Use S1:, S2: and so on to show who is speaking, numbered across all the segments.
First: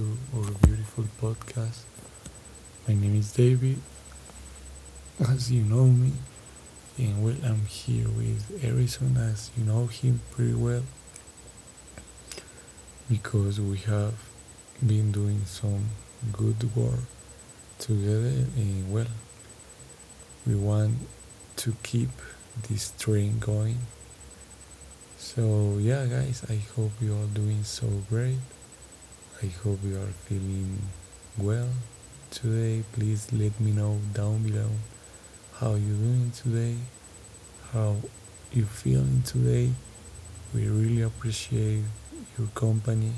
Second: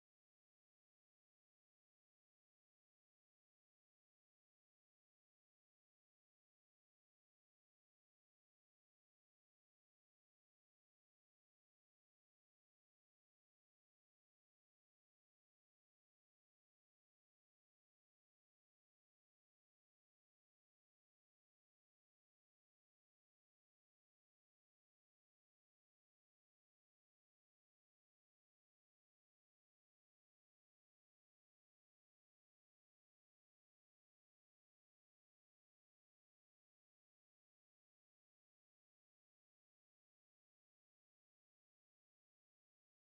S1: to our beautiful podcast. My name is David, as you know me, and well, I'm here with Harrison, as you know him pretty well, because we have been doing some good work together, and well, we want to keep this train going. So yeah guys, I hope you are doing so great. I hope you are feeling well today. Please let me know down below how you are doing today, how you are feeling today. We really appreciate your company.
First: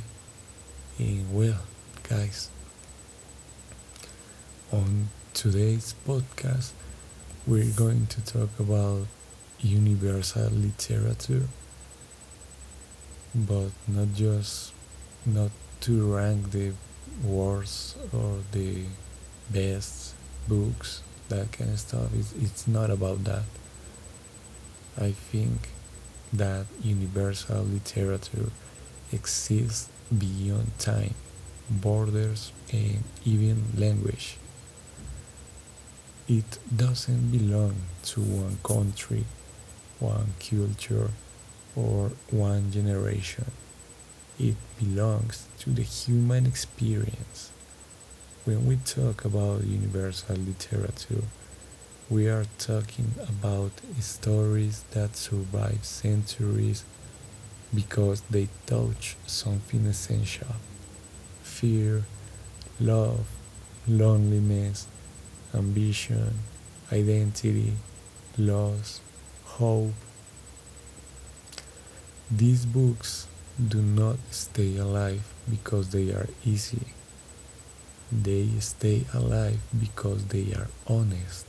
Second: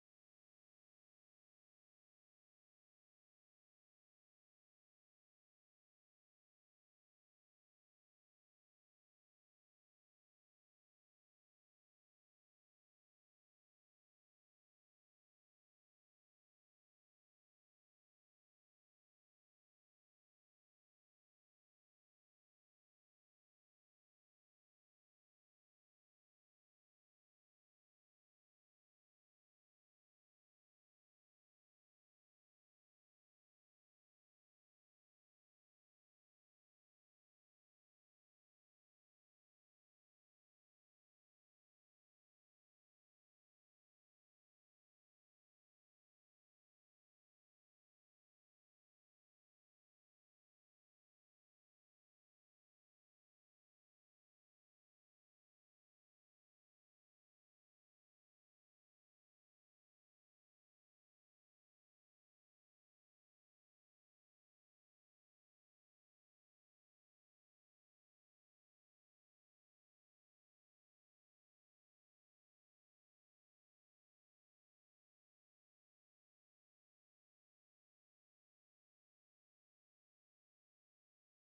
S1: And well, guys, on today's podcast, we're going to talk about universal literature, but not just, not to rank the worst or the best books, that kind of stuff. It's not about that. I think that universal literature exists beyond time, borders, and even language. It doesn't belong to one country, one culture, or one generation. It belongs to the human experience. When we talk about universal literature, we are talking about stories that survive centuries because they touch something essential: fear, love, loneliness, ambition, identity, loss, hope. These books do not stay alive because they are easy. They stay alive because they are honest.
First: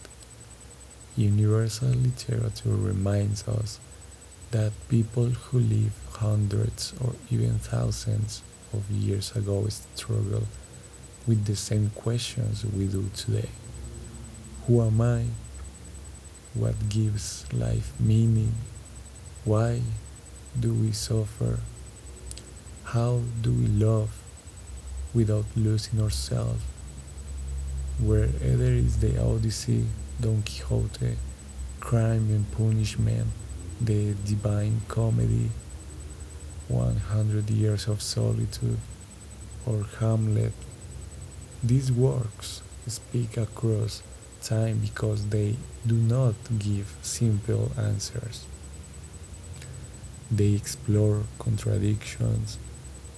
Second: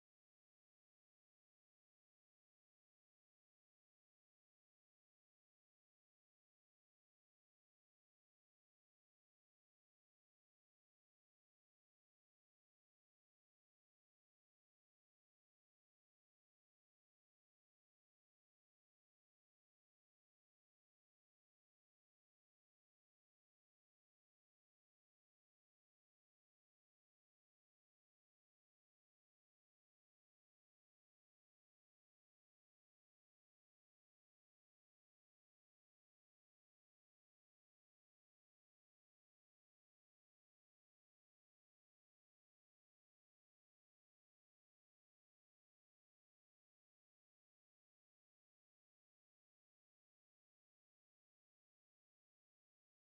S1: Universal literature reminds us that people who lived hundreds or even thousands of years ago struggled with the same questions we do today. Who am I? What gives life meaning? Why do we suffer? How do we love without losing ourselves? Wherever is the Odyssey, Don Quixote, Crime and Punishment, The Divine Comedy, 100 Years of Solitude, or Hamlet, these works speak across time because they do not give simple answers. They explore contradictions,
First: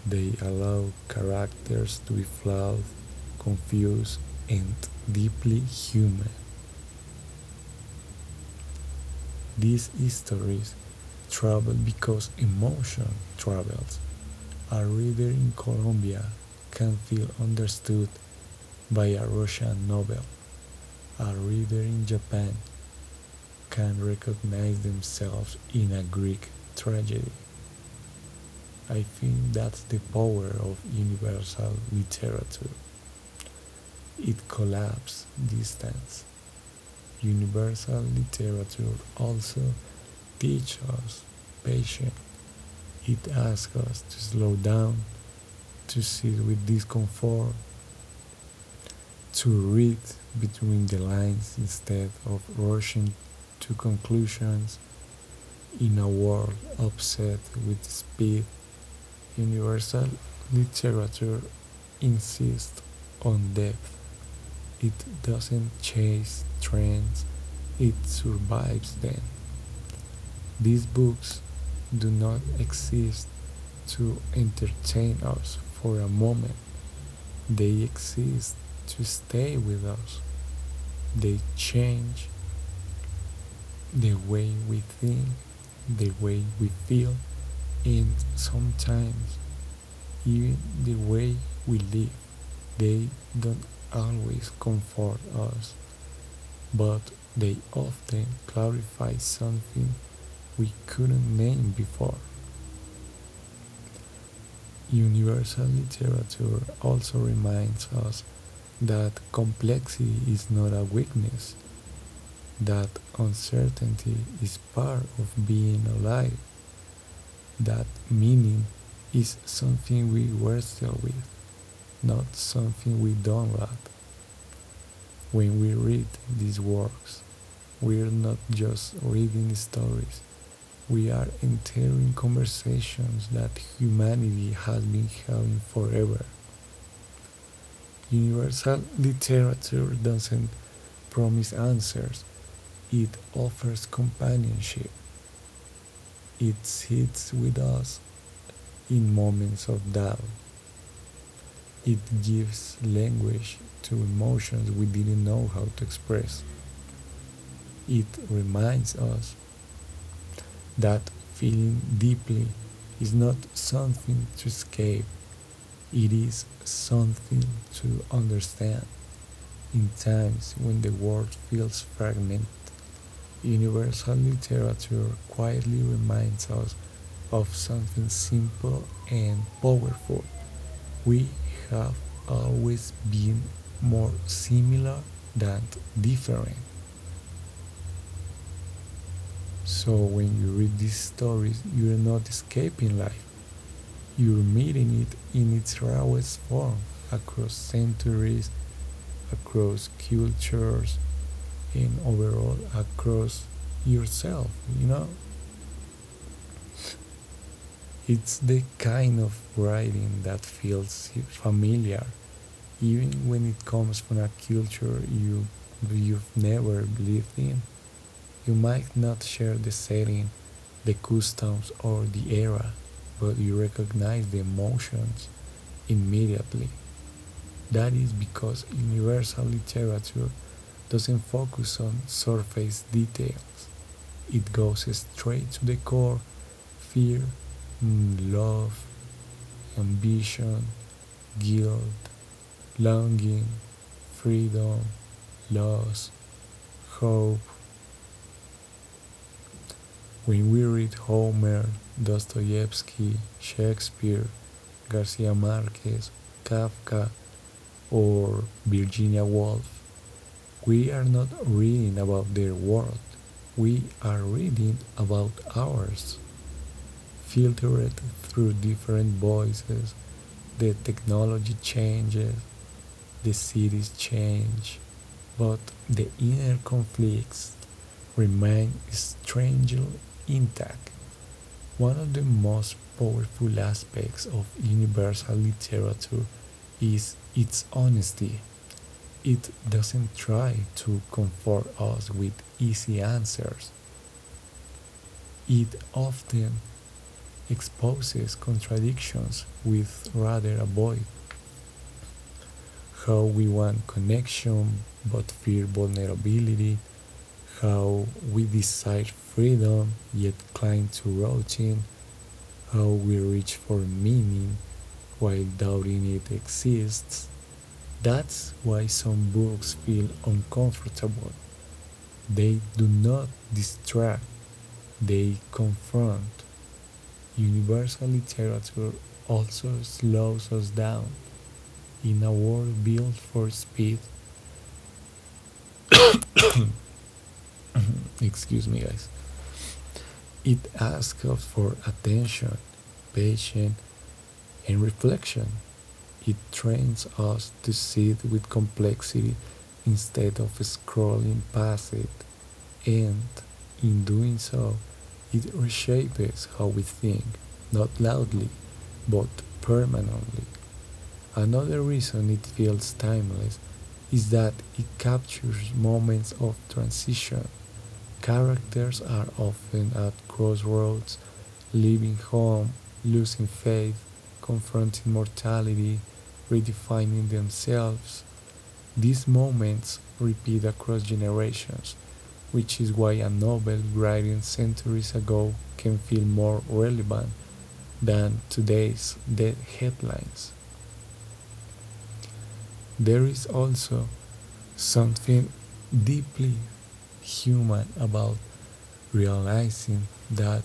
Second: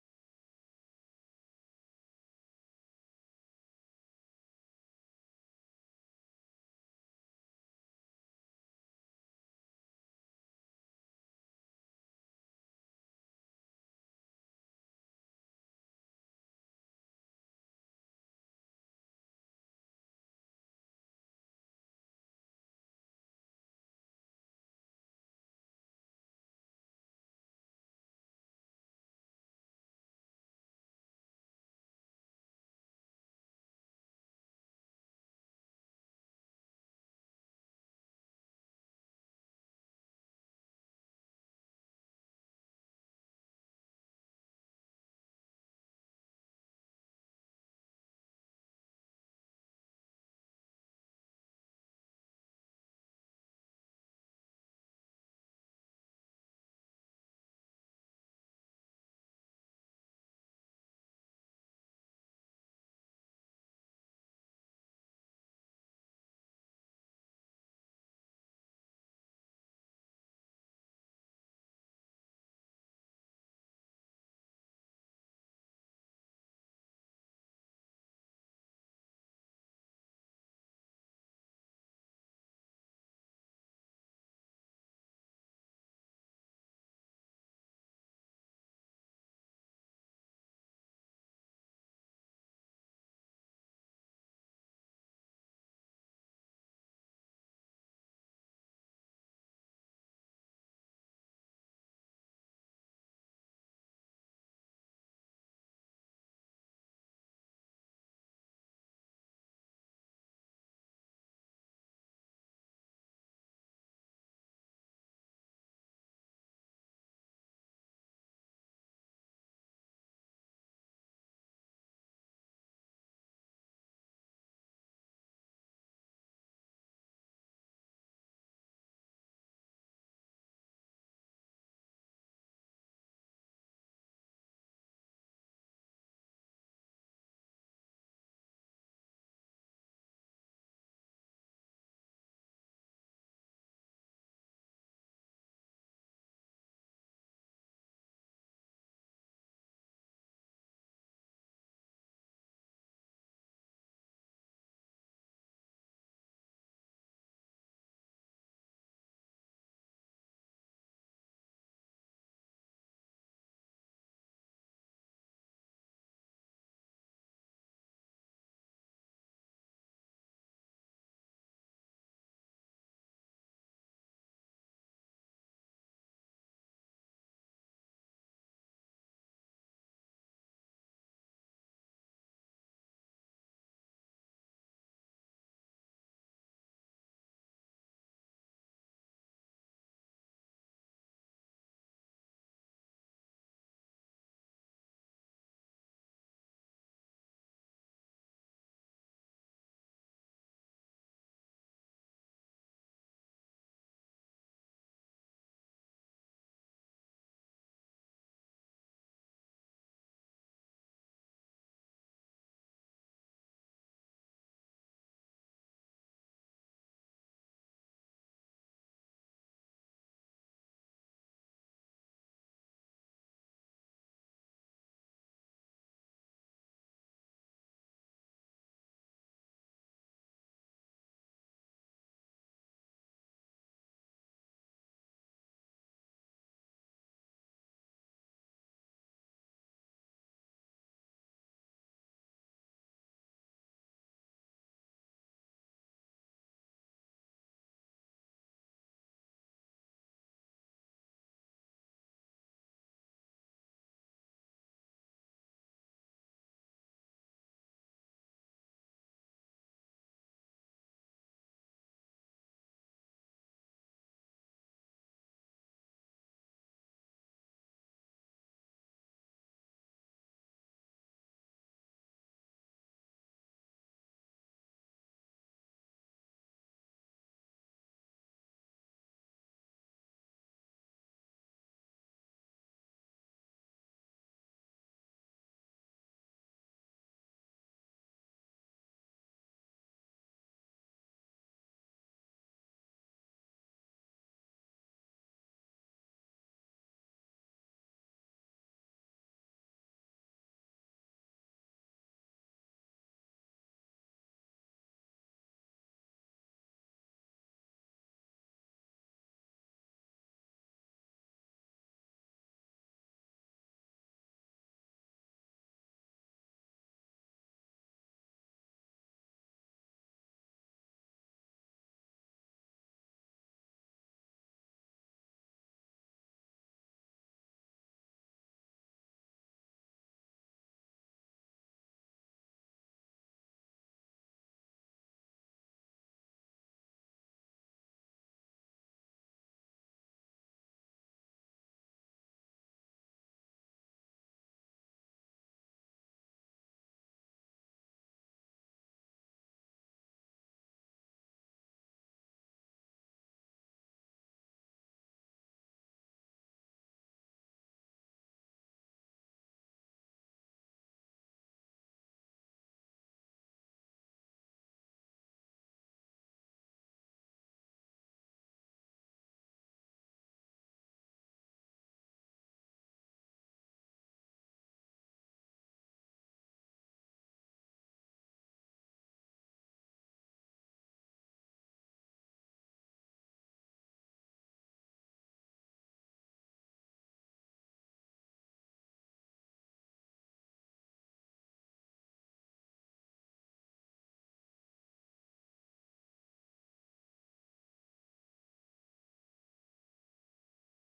S1: they allow characters to be flawed, confused, and deeply human. These stories travel because emotion travels. A reader in Colombia can feel understood by a Russian novel. A reader in Japan can recognize themselves in a Greek tragedy. I think that's the power of universal literature. It collapses distance. Universal literature also teaches us patience. It asks us to slow down, to sit with discomfort, to read between the lines instead of rushing to conclusions. In a world obsessed with speed, universal literature insists on depth. It doesn't chase trends, it survives them. These books do not exist to entertain us for a moment, they exist to stay with us. They change the way we think, the way we feel, and sometimes even the way we live. They don't always comfort us, but they often clarify something we couldn't name before. Universal literature also reminds us that complexity is not a weakness, that uncertainty is part of being alive, that meaning is something we wrestle with, not something we don't lack. When we read these works, we are not just reading stories, we are entering conversations that humanity has been having forever. Universal literature doesn't promise answers, it offers companionship. It sits with us in moments of doubt. It gives language to emotions we didn't know how to express. It reminds us that feeling deeply is not something to escape, it is something to understand. In times when the world feels fragmented, universal literature quietly reminds us of something simple and powerful. We have always been more similar than different. So when you read these stories, you're not escaping life. You're meeting it in its rawest form, across centuries, across cultures, and overall across yourself, you know? It's the kind of writing that feels familiar, even when it comes from a culture you've never lived in. You might not share the setting, the customs, or the era, but you recognize the emotions immediately. That is because universal literature doesn't focus on surface details. It goes straight to the core: fear, love, ambition, guilt, longing, freedom, loss, hope. When we read Homer, Dostoevsky, Shakespeare, Garcia Marquez, Kafka, or Virginia Woolf, we are not reading about their world, we are reading about ours, filtered through different voices. The technology changes, the cities change, but the inner conflicts remain strangely intact. One of the most powerful aspects of universal literature is its honesty. It doesn't try to comfort us with easy answers. It often exposes contradictions we'd rather avoid: how we want connection but fear vulnerability, how we desire freedom yet cling to routine, how we reach for meaning while doubting it exists. That's why some books feel uncomfortable. They do not distract, they confront. Universal literature also slows us down. In a world built for speed, excuse me, guys. It asks us for attention, patience, and reflection. It trains us to sit with complexity instead of scrolling past it, and in doing so, it reshapes how we think, not loudly, but permanently. Another reason it feels timeless is that it captures moments of transition. Characters are often at crossroads, leaving home, losing faith, confronting mortality, redefining themselves. These moments repeat across generations, which is why a novel written centuries ago can feel more relevant than today's dead headlines. There is also something deeply human about realizing that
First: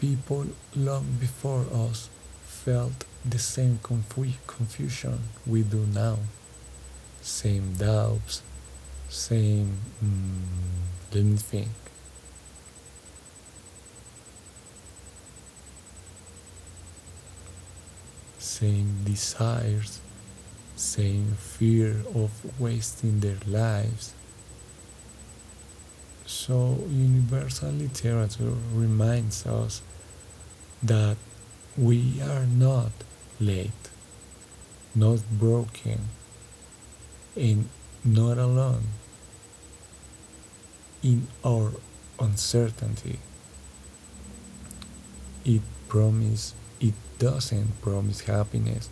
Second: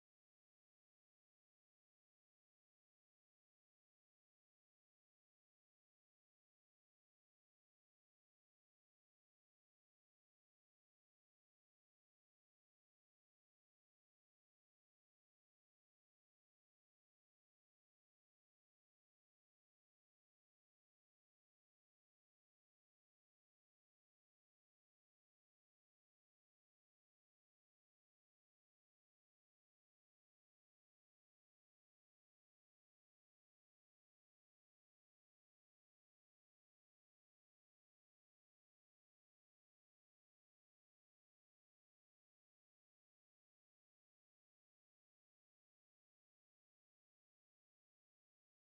S1: people long before us felt the same confusion we do now, same doubts, same mm, let me think, same desires, same fear of wasting their lives. So, universal literature reminds us that we are not late, not broken, and not alone in our uncertainty. It promises, it doesn't promise happiness,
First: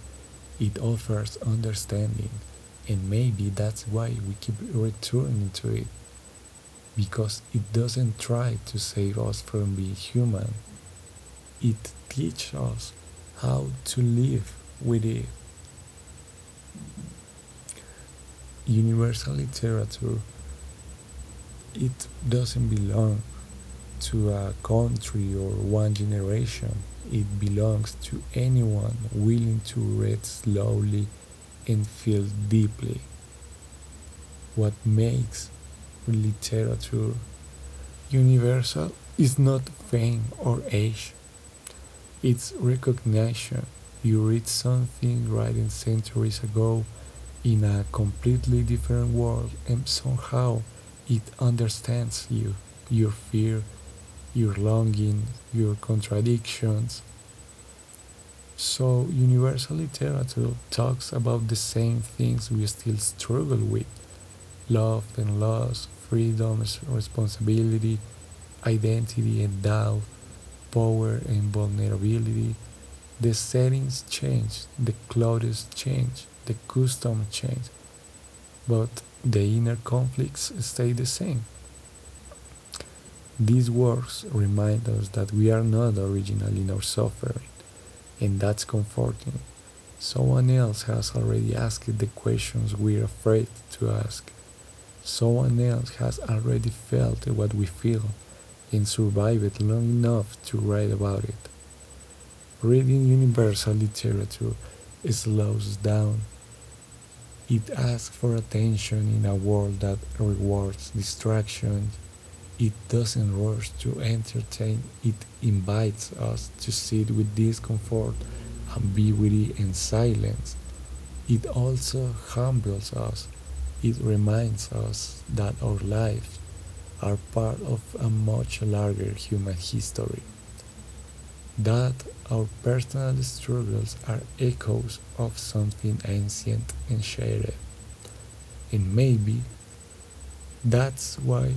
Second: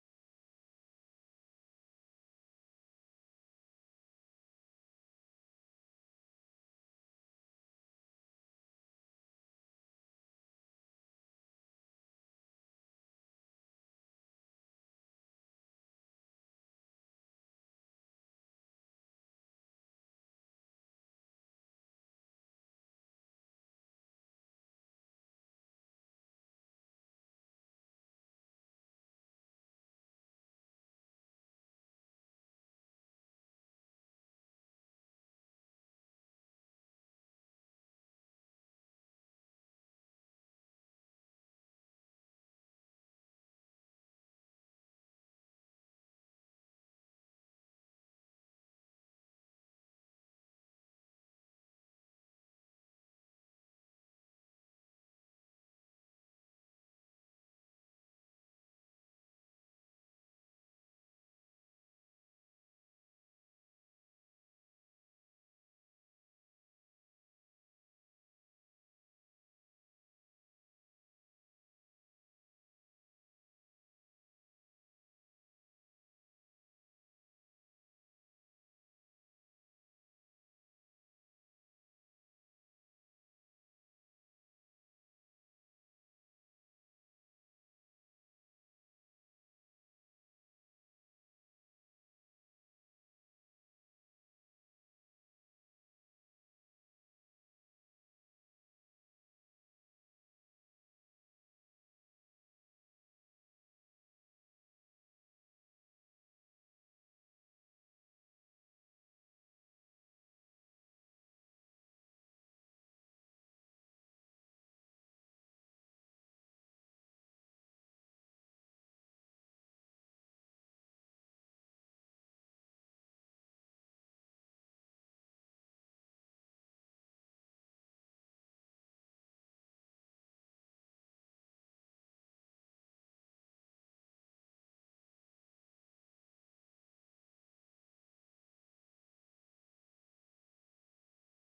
S1: it offers understanding, and maybe that's why we keep returning to it, because it doesn't try to save us from being human. It teaches us how to live with it. Universal literature, it doesn't belong to a country or one generation. It belongs to anyone willing to read slowly and feel deeply. What makes literature universal is not fame or age. It's recognition. You read something written centuries ago in a completely different world, and somehow it understands you, your fear, your longing, your contradictions. So, universal literature talks about the same things we still struggle with: love and loss, freedom, responsibility, identity and doubt, power and vulnerability. The settings change, the clothes change, the customs change, but the inner conflicts stay the same. These works remind us that we are not original in our suffering, and that's comforting. Someone else has already asked the questions we're afraid to ask. Someone else has already felt what we feel and survived long enough to write about it. Reading universal literature slows down, it asks for attention in a world that rewards distraction. It doesn't rush to entertain, it invites us to sit with discomfort, ambiguity, and silence. It also humbles us. It reminds us that our lives are part of a much larger human history, that our personal struggles are echoes of something ancient and shared. And maybe that's why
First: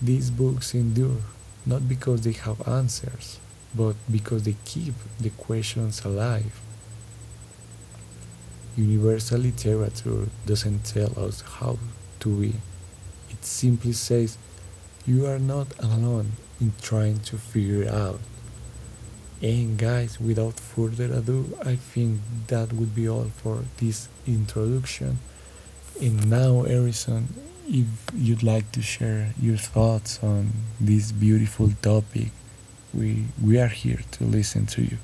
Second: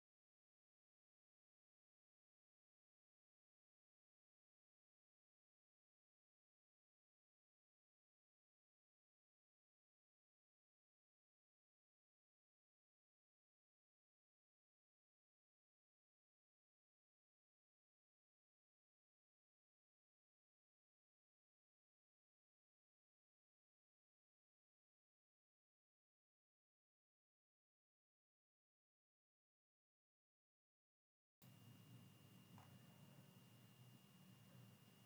S1: these books endure, not because they have answers, but because they keep the questions alive. Universal literature doesn't tell us how to be, it simply says, "You are not alone in trying to figure it out." And guys, without further ado, I think that would be all for this introduction. And now, Erison, if you'd like to share your thoughts on this beautiful topic, we are here to listen to you.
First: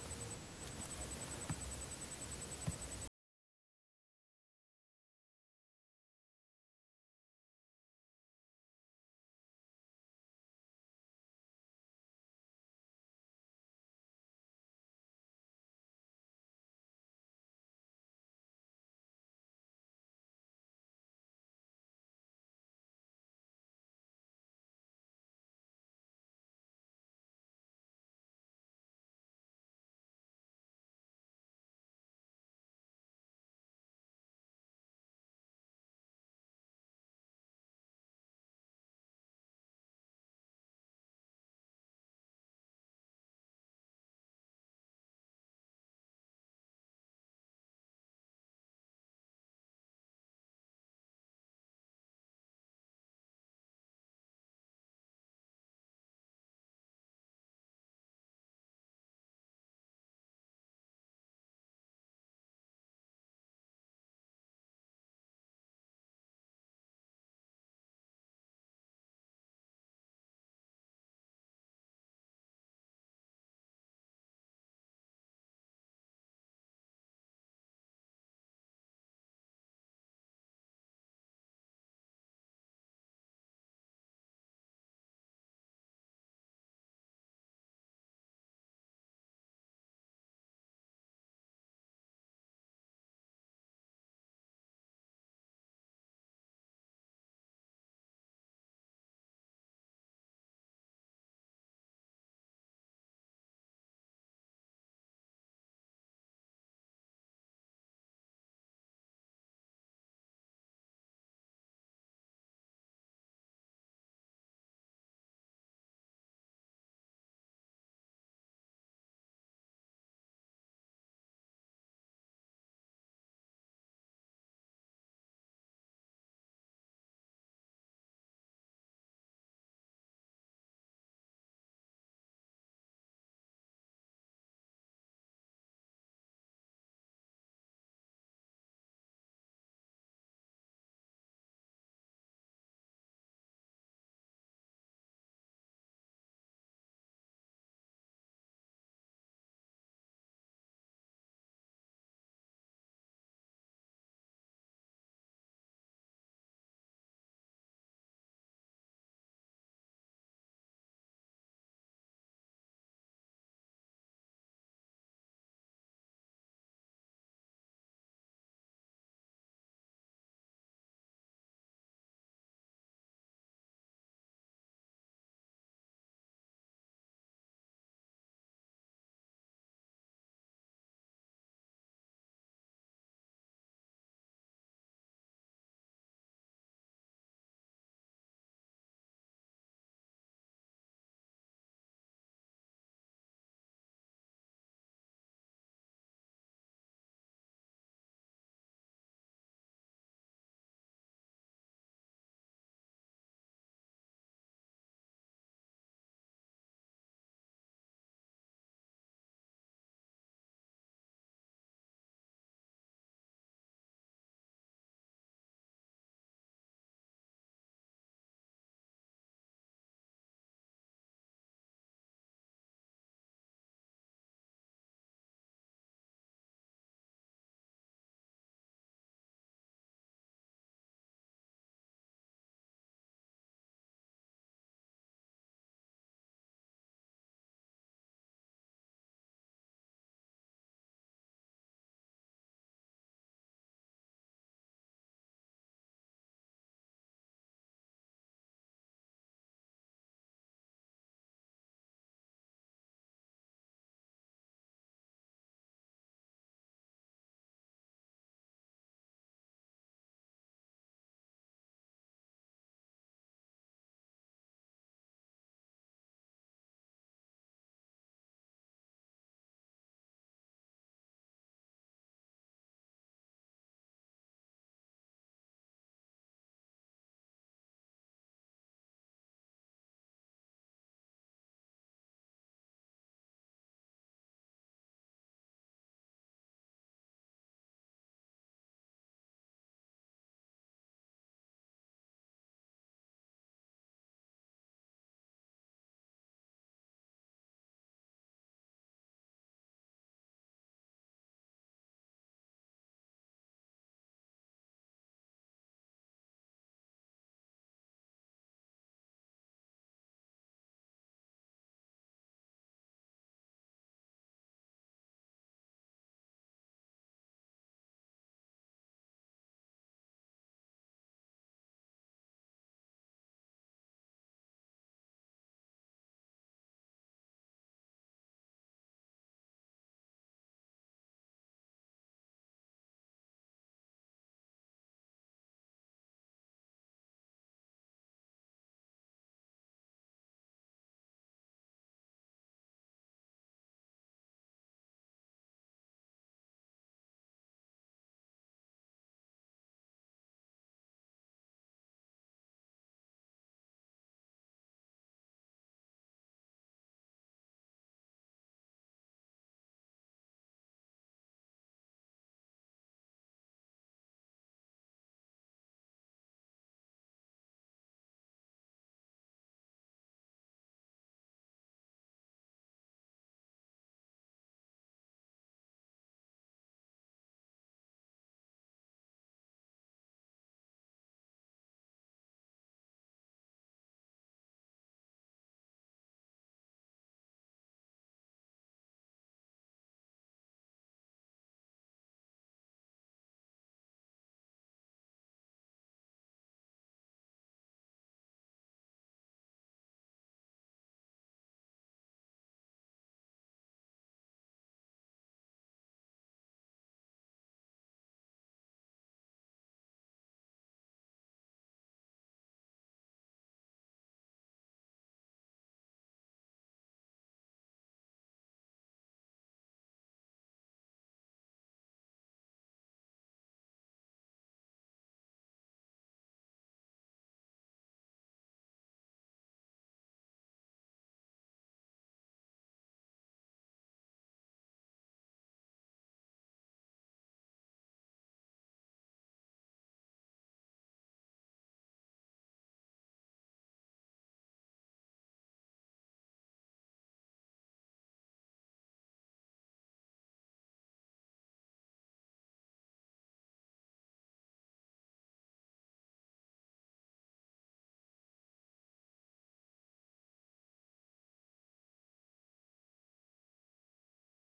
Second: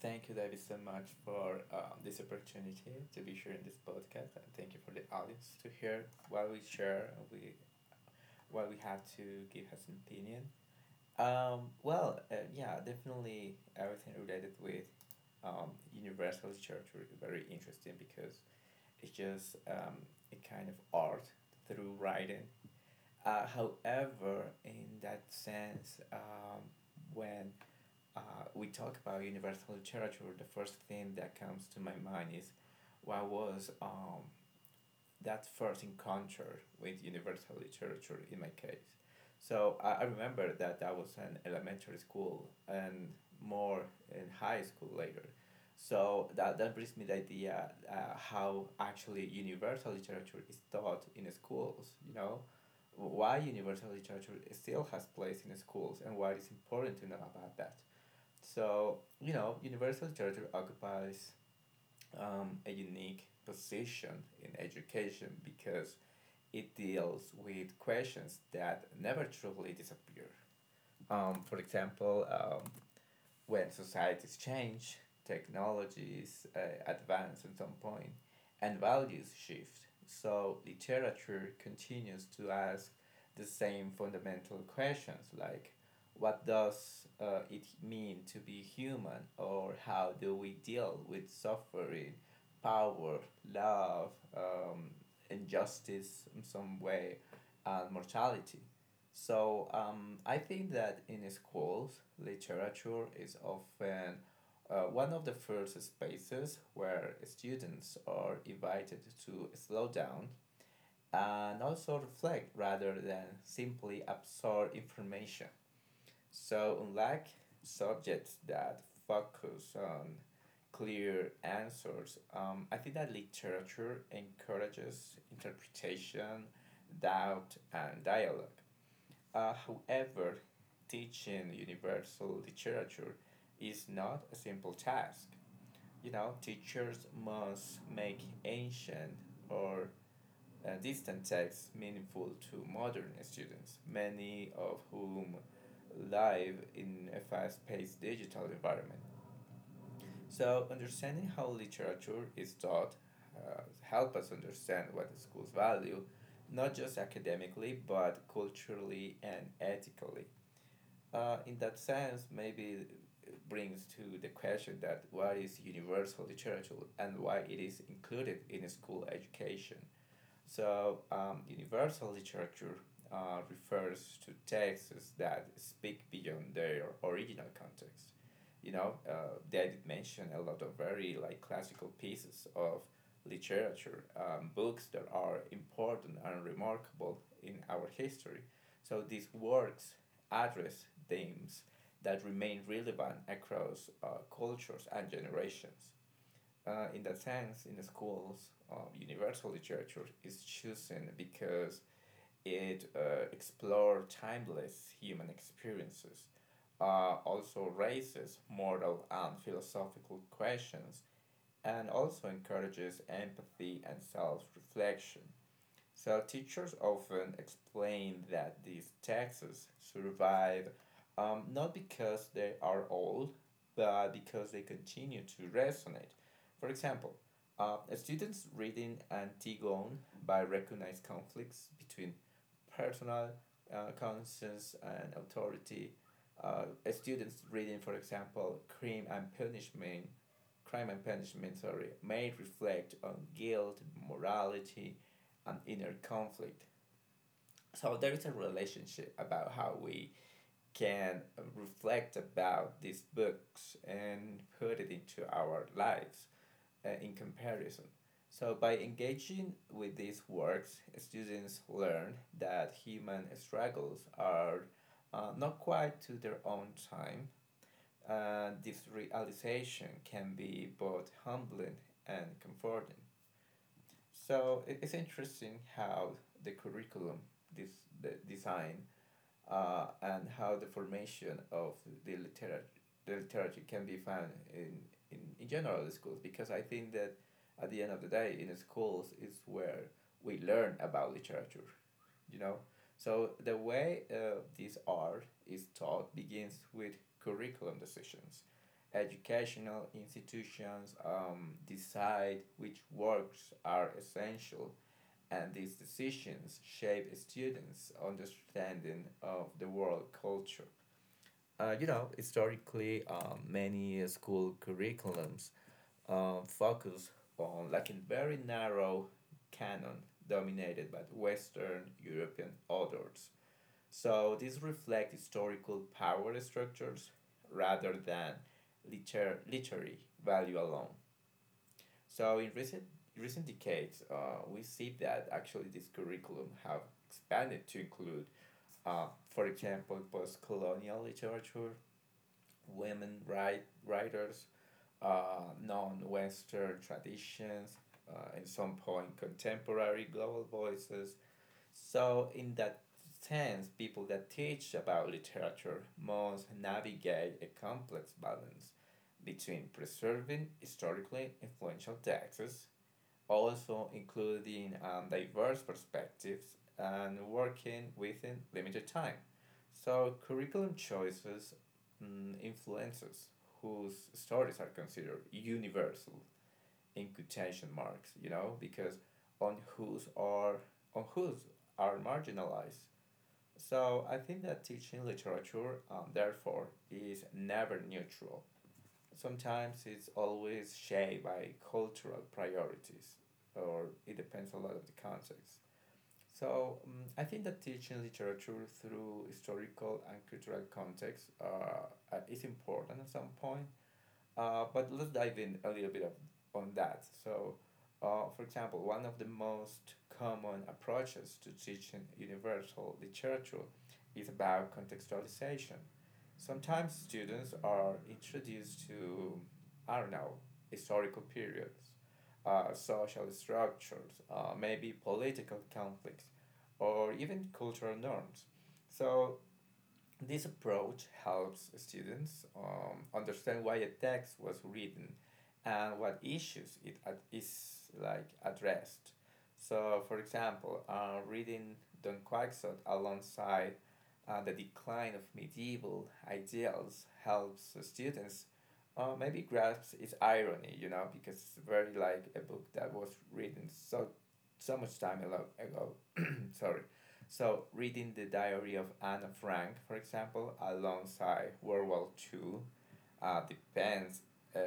S2: Thank you, David, so much for this opportunity to be sharing this podcast, and thank you for the audience to hear while we share. We what we have to give us an opinion. Definitely everything related with universal literature is very interesting because it's just a kind of art through writing. However, in that sense, when uh, we talk about universal literature. The first thing that comes to my mind is what was that first encounter with universal literature in my case. So I remember that that was an elementary school and more in high school later. So that brings me the idea how actually universal literature is taught in schools, you know, why universal literature still has place in schools and what is important to know about that. So, you know, Universal Charter occupies a unique position in education because it deals with questions that never truly disappear. For example, when societies change, technologies advance at some point, and values shift. So literature continues to ask the same fundamental questions, like what does it mean to be human, or how do we deal with suffering, power, love, um, injustice in some way, and mortality. So I think that in schools, literature is often one of the first spaces where students are invited to slow down and also reflect rather than simply absorb information. So, unlike subjects that focus on clear answers, I think that literature encourages interpretation, doubt, and dialogue. However, teaching universal literature is not a simple task. You know, teachers must make ancient or distant texts meaningful to modern students, many of whom live in a fast paced digital environment. So, understanding how literature is taught help us understand what the schools value, not just academically, but culturally and ethically. In that sense, maybe it brings to the question that what is universal the church and why it is included in school education. So, universal literature refers to texts that speak beyond their original context. You know, David mentioned a lot of very like classical pieces of literature, books that are important and remarkable in our history. So these works address themes that remain relevant across cultures and generations. In that sense, in the schools of universal literature is chosen because it explores timeless human experiences, also raises moral and philosophical questions, and also encourages empathy and self reflection. So teachers often explain that these texts survive not because they are old, but because they continue to resonate. For example, students reading Antigone by recognize conflicts between personal conscience and authority. Uh, students reading, for example, Crime and Punishment, sorry, may reflect on guilt, morality, an inner conflict. So there is a relationship about how we can reflect about these books and put it into our lives in comparison. So by engaging with these works, students learn that human struggles are not quite to their own time. This realization can be both humbling and comforting. So it's interesting how the curriculum this the design and how the formation of the literature the literature can be found in general schools, because I think that at the end of the day in schools is where we learn about literature, you know. So the way this art is taught begins with curriculum decisions. Educational institutions decide which works are essential, and these decisions shape students' understanding of the world culture. You know, historically, many school curriculums focus on like a very narrow canon dominated by the Western European authors. So these reflect historical power structures rather than literary value alone. So in recent decades, we see that actually this curriculum have expanded to include, uh, for example, post-colonial literature, women right writers, non-Western traditions, at some point contemporary global voices. So in that sense, people that teach about literature must navigate a complex balance between preserving historically influential texts, also including diverse perspectives, and working within limited time. So, curriculum choices influences whose stories are considered universal in quotation marks, you know, because on whose are on whose are marginalized. So I think that teaching literature, therefore, is never neutral. Sometimes it's always shaped by cultural priorities, or it depends a lot of the context. So I think that teaching literature through historical and cultural context is important at some point, but let's dive in a little bit on that. So, for example, one of the most common approaches to teaching universal literature is about contextualization. Sometimes students are introduced to, I don't know, historical periods, social structures, maybe political conflicts, or even cultural norms. So this approach helps students understand why a text was written and what issues is like addressed. So, for example, reading Don Quixote alongside the decline of medieval ideals helps students maybe grasp its irony, you know, because it's very like a book that was written so so much time ago, sorry. So reading the diary of Anne Frank, for example, alongside World War Two, depends uh,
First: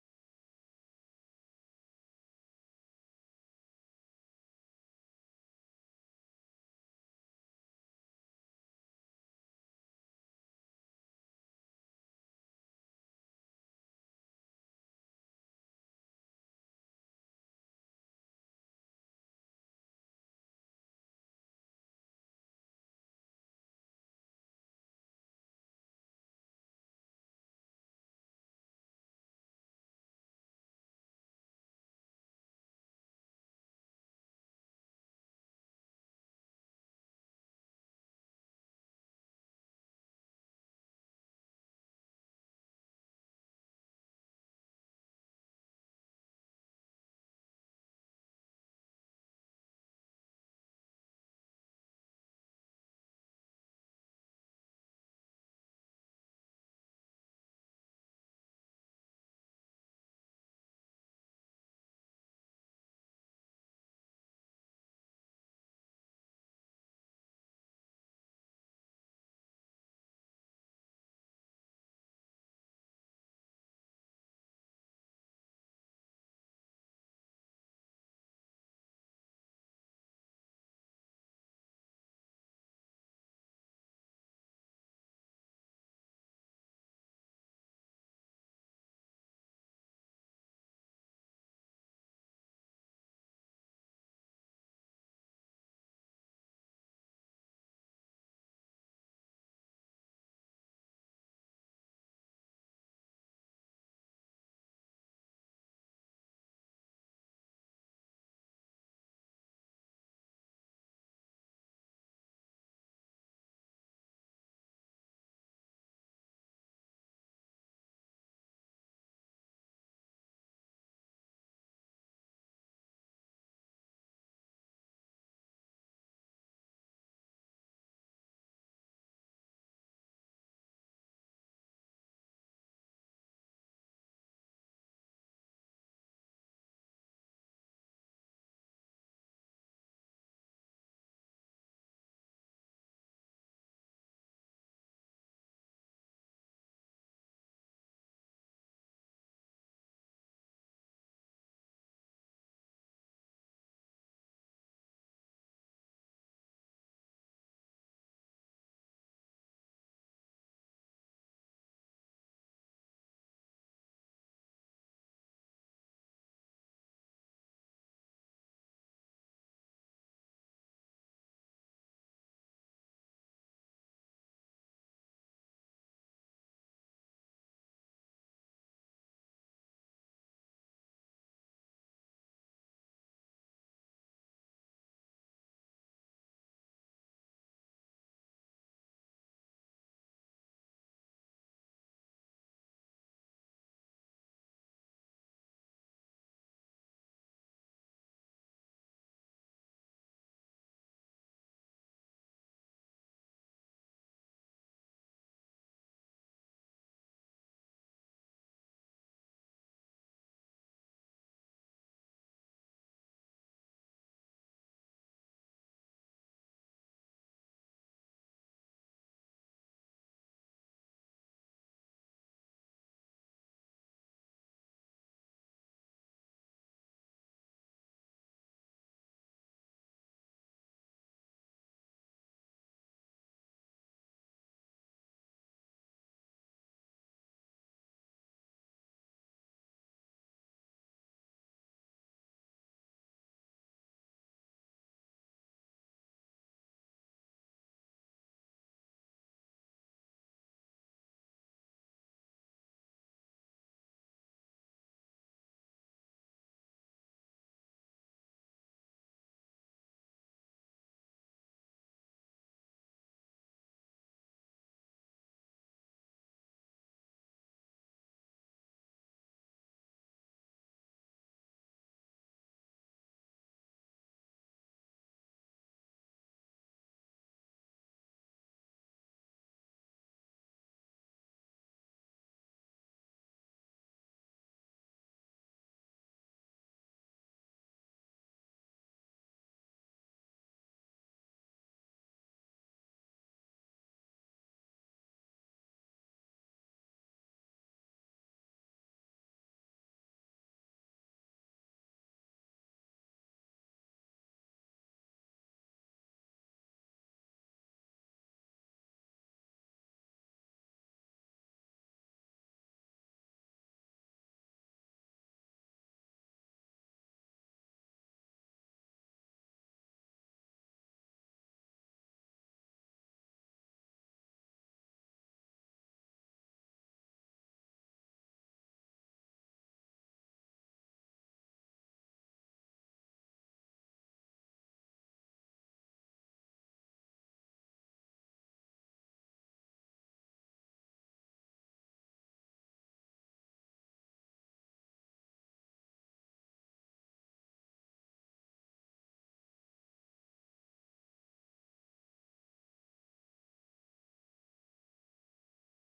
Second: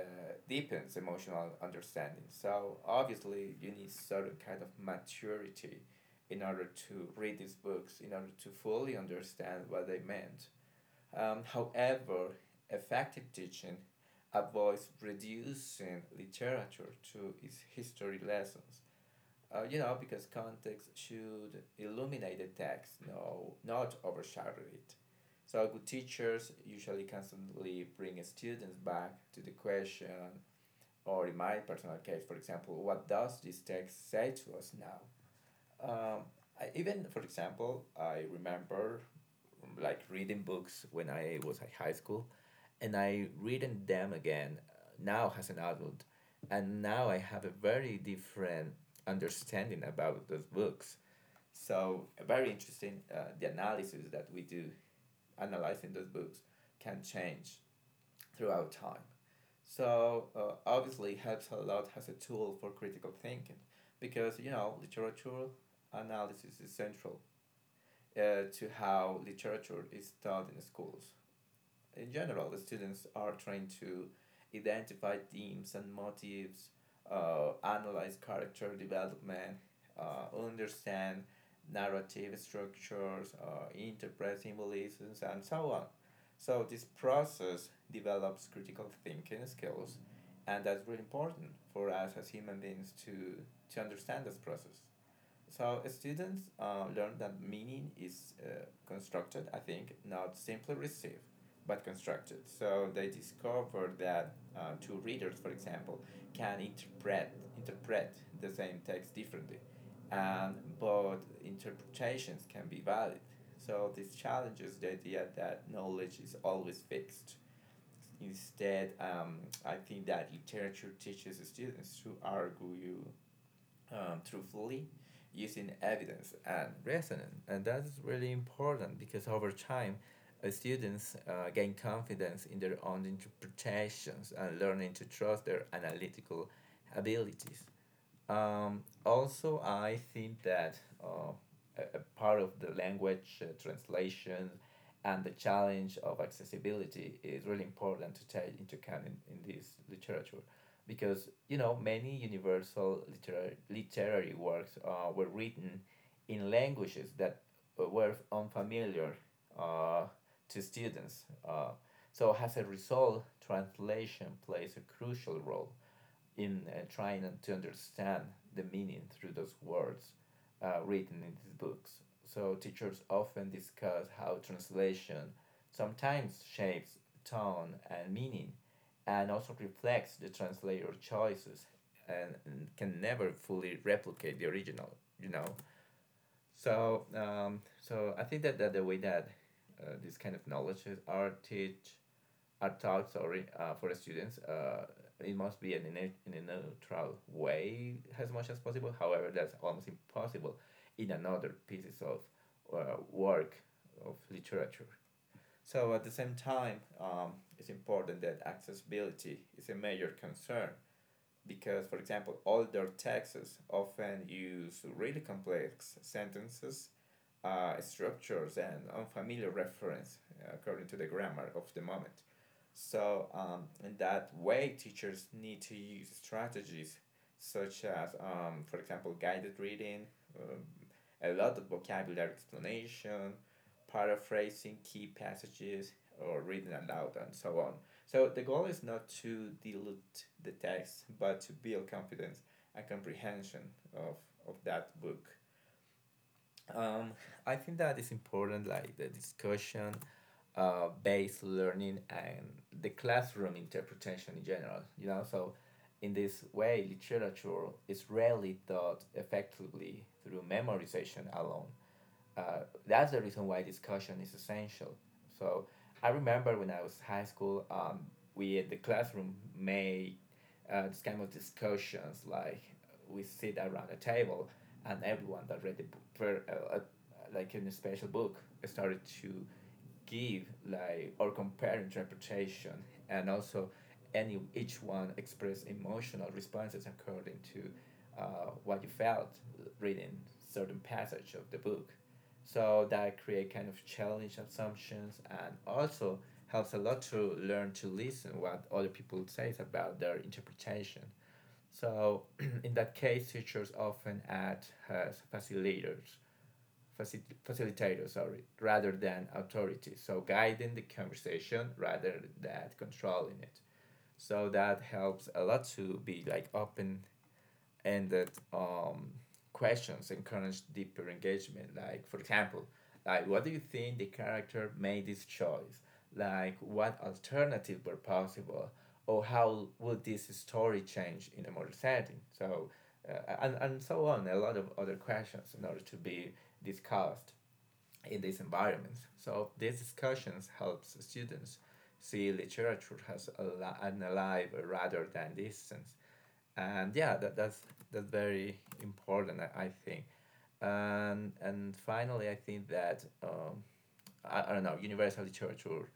S2: deepens emotional understanding. So obviously you need certain kind of maturity in order to read these books, in order to fully understand what they meant. However, effective teaching avoids reducing literature to its history lessons. You know, because context should illuminate the text, no, not overshadow it. So good teachers usually constantly bring students back to the question, or in my personal case, for example, what does this text say to us now? Um, I, even for example, I remember like reading books when I was at high school, and I reading them again, now as an adult, and now I have a very different understanding about those books. So very interesting. The analysis that we do analyzing those books can change throughout time. So obviously helps a lot as a tool for critical thinking, because you know literature analysis is central to how literature is taught in schools. In general, the students are trying to identify themes and motives, analyze character development, understand narrative structures, interpret symbolisms, and so on. So this process develops critical thinking skills, and that's really important for us as human beings to understand this process. So students learn that meaning is constructed, I think, not simply received, but constructed. So they discover that two readers, for example, can interpret the same text differently, and both interpretations can be valid. So this challenges the idea that knowledge is always fixed. Instead, I think that literature teaches students to argue truthfully using evidence and resonance. And that's really important because over time, students gain confidence in their own interpretations and learning to trust their analytical abilities. Also, I think that uh, a part of the language translation and the challenge of accessibility is really important to take into account in this literature, because you know many universal literary works were written in languages that were unfamiliar uh, to students. So as a result, translation plays a crucial role in trying to understand the meaning through those words written in these books. So teachers often discuss how translation sometimes shapes tone and meaning, and also reflects the translator choices, and can never fully replicate the original. You know, so so I think that the way that these kind of knowledges are teach are taught, sorry, for students, it must be in in a neutral way as much as possible. However, that's almost impossible in another pieces of work of literature. So at the same time, it's important that accessibility is a major concern because, for example, older texts often use really complex sentences, structures, and unfamiliar reference according to the grammar of the moment. So, in that way, teachers need to use strategies such as, for example, guided reading, um, a lot of vocabulary explanation, paraphrasing key passages, or reading aloud, and so on. So the goal is not to dilute the text, but to build confidence and comprehension of, of that book. Um, I think that is important, like the discussion based learning and the classroom interpretation in general, you know. So in this way, literature is rarely taught effectively through memorization alone, uh, that's the reason why discussion is essential. So I remember when I was high school, we in the classroom made this kind of discussions. Like we sit around a table, and everyone that read the book, like in a special book, started to give like or compare interpretation, and also any each one express emotional responses according to what you felt reading certain passage of the book. So that create kind of challenge assumptions, and also helps a lot to learn to listen what other people says about their interpretation. So in that case, teachers often act as facilitators, facilitators, sorry, rather than authority, so guiding the conversation rather than controlling it. So that helps a lot to be like open-ended um, questions, encourage deeper engagement. Like for example, like what do you think the character made this choice? Like what alternatives were possible? Or how would this story change in a modern setting? So uh, and so on, a lot of other questions in order to be discussed in these environments. So these discussions helps students see literature as an alive rather than distance. And yeah, that's that's very important, I think. And finally, I think that I don't know, universal literature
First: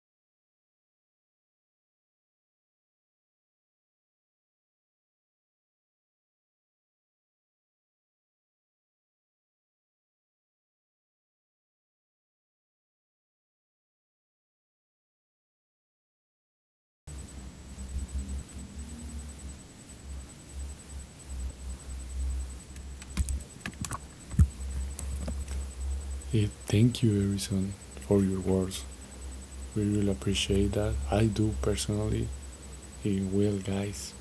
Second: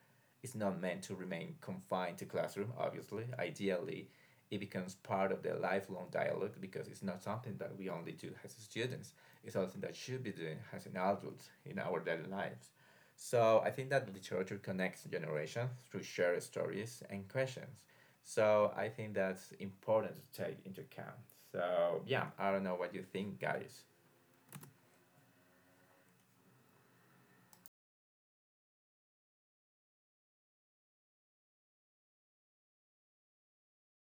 S2: is not meant to remain confined to classroom, obviously. Ideally, it becomes part of the lifelong dialogue, because it's not something that we only do as students. It's something that should be doing as an adult in our daily lives. So I think that literature connects generations through shared stories and questions. So I think that's important to take into account. So yeah, I don't know what you think, guys.
S1: Yeah, thank you, Harrison, for your words. We really appreciate that. I do personally. Eh, well, guys,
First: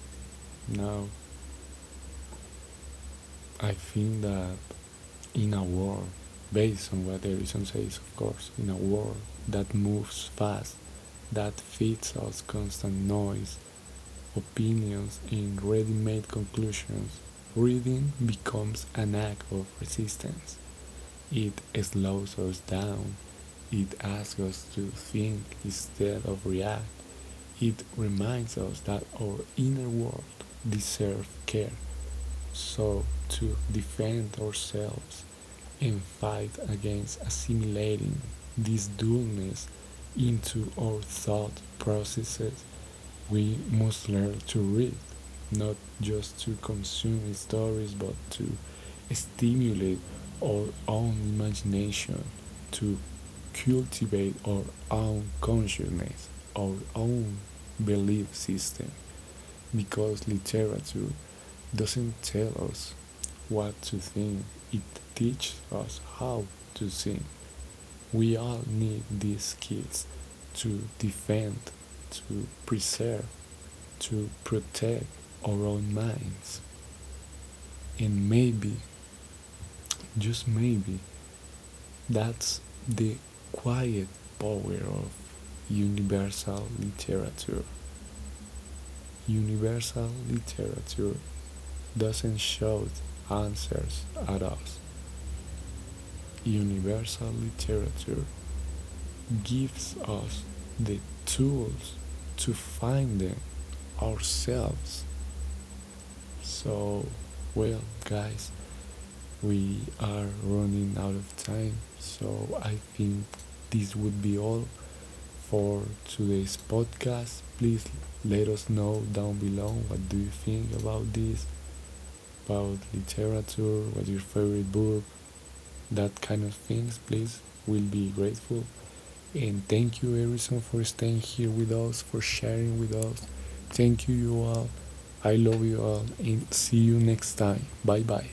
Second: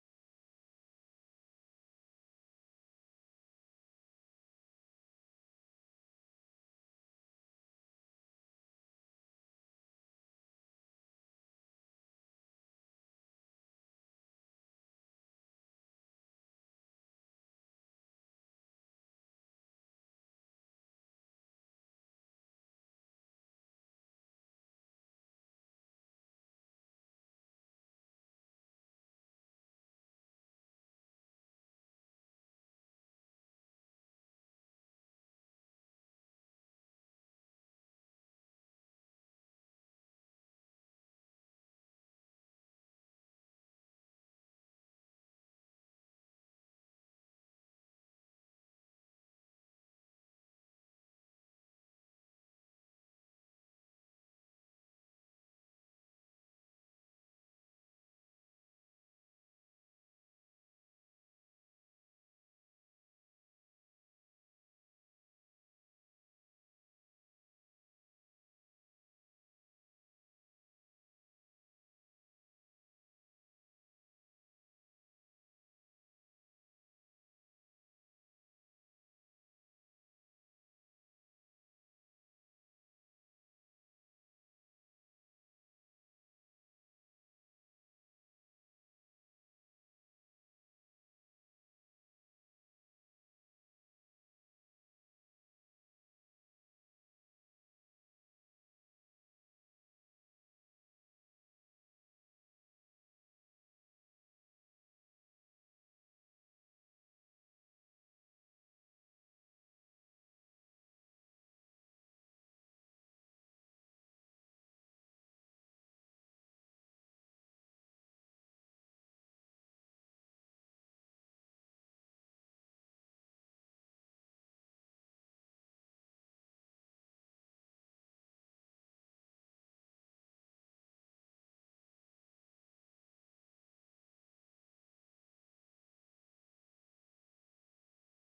S1: now I think that in a world, based on what Harrison says, of course, in a world that moves fast, that feeds us constant noise, opinions in ready-made conclusions, reading becomes an act of resistance. It slows us down. It asks us to think instead of react. It reminds us that our inner world deserves care, so to defend ourselves and fight against assimilating this dualness into our thought processes, we must learn to read, not just to consume stories, but to stimulate our own imagination, to cultivate our own consciousness, our own belief system, because literature doesn't tell us what to think, it teaches us how to think. We all need these skills to defend, to preserve, to protect our own minds. And maybe, just maybe, that's the quiet power of universal literature. Universal literature doesn't shout answers at us. Universal literature gives us the tools to find them ourselves. So, well, guys, we are running out of time, so I think this would be all for today's podcast. Please let us know down below what do you think about this, about literature, what's your favorite book, that kind of things, please. We'll be grateful. And thank you, everyone, for staying here with us, for sharing with us. Thank you, you all. I love you all, and see you next time. Bye bye.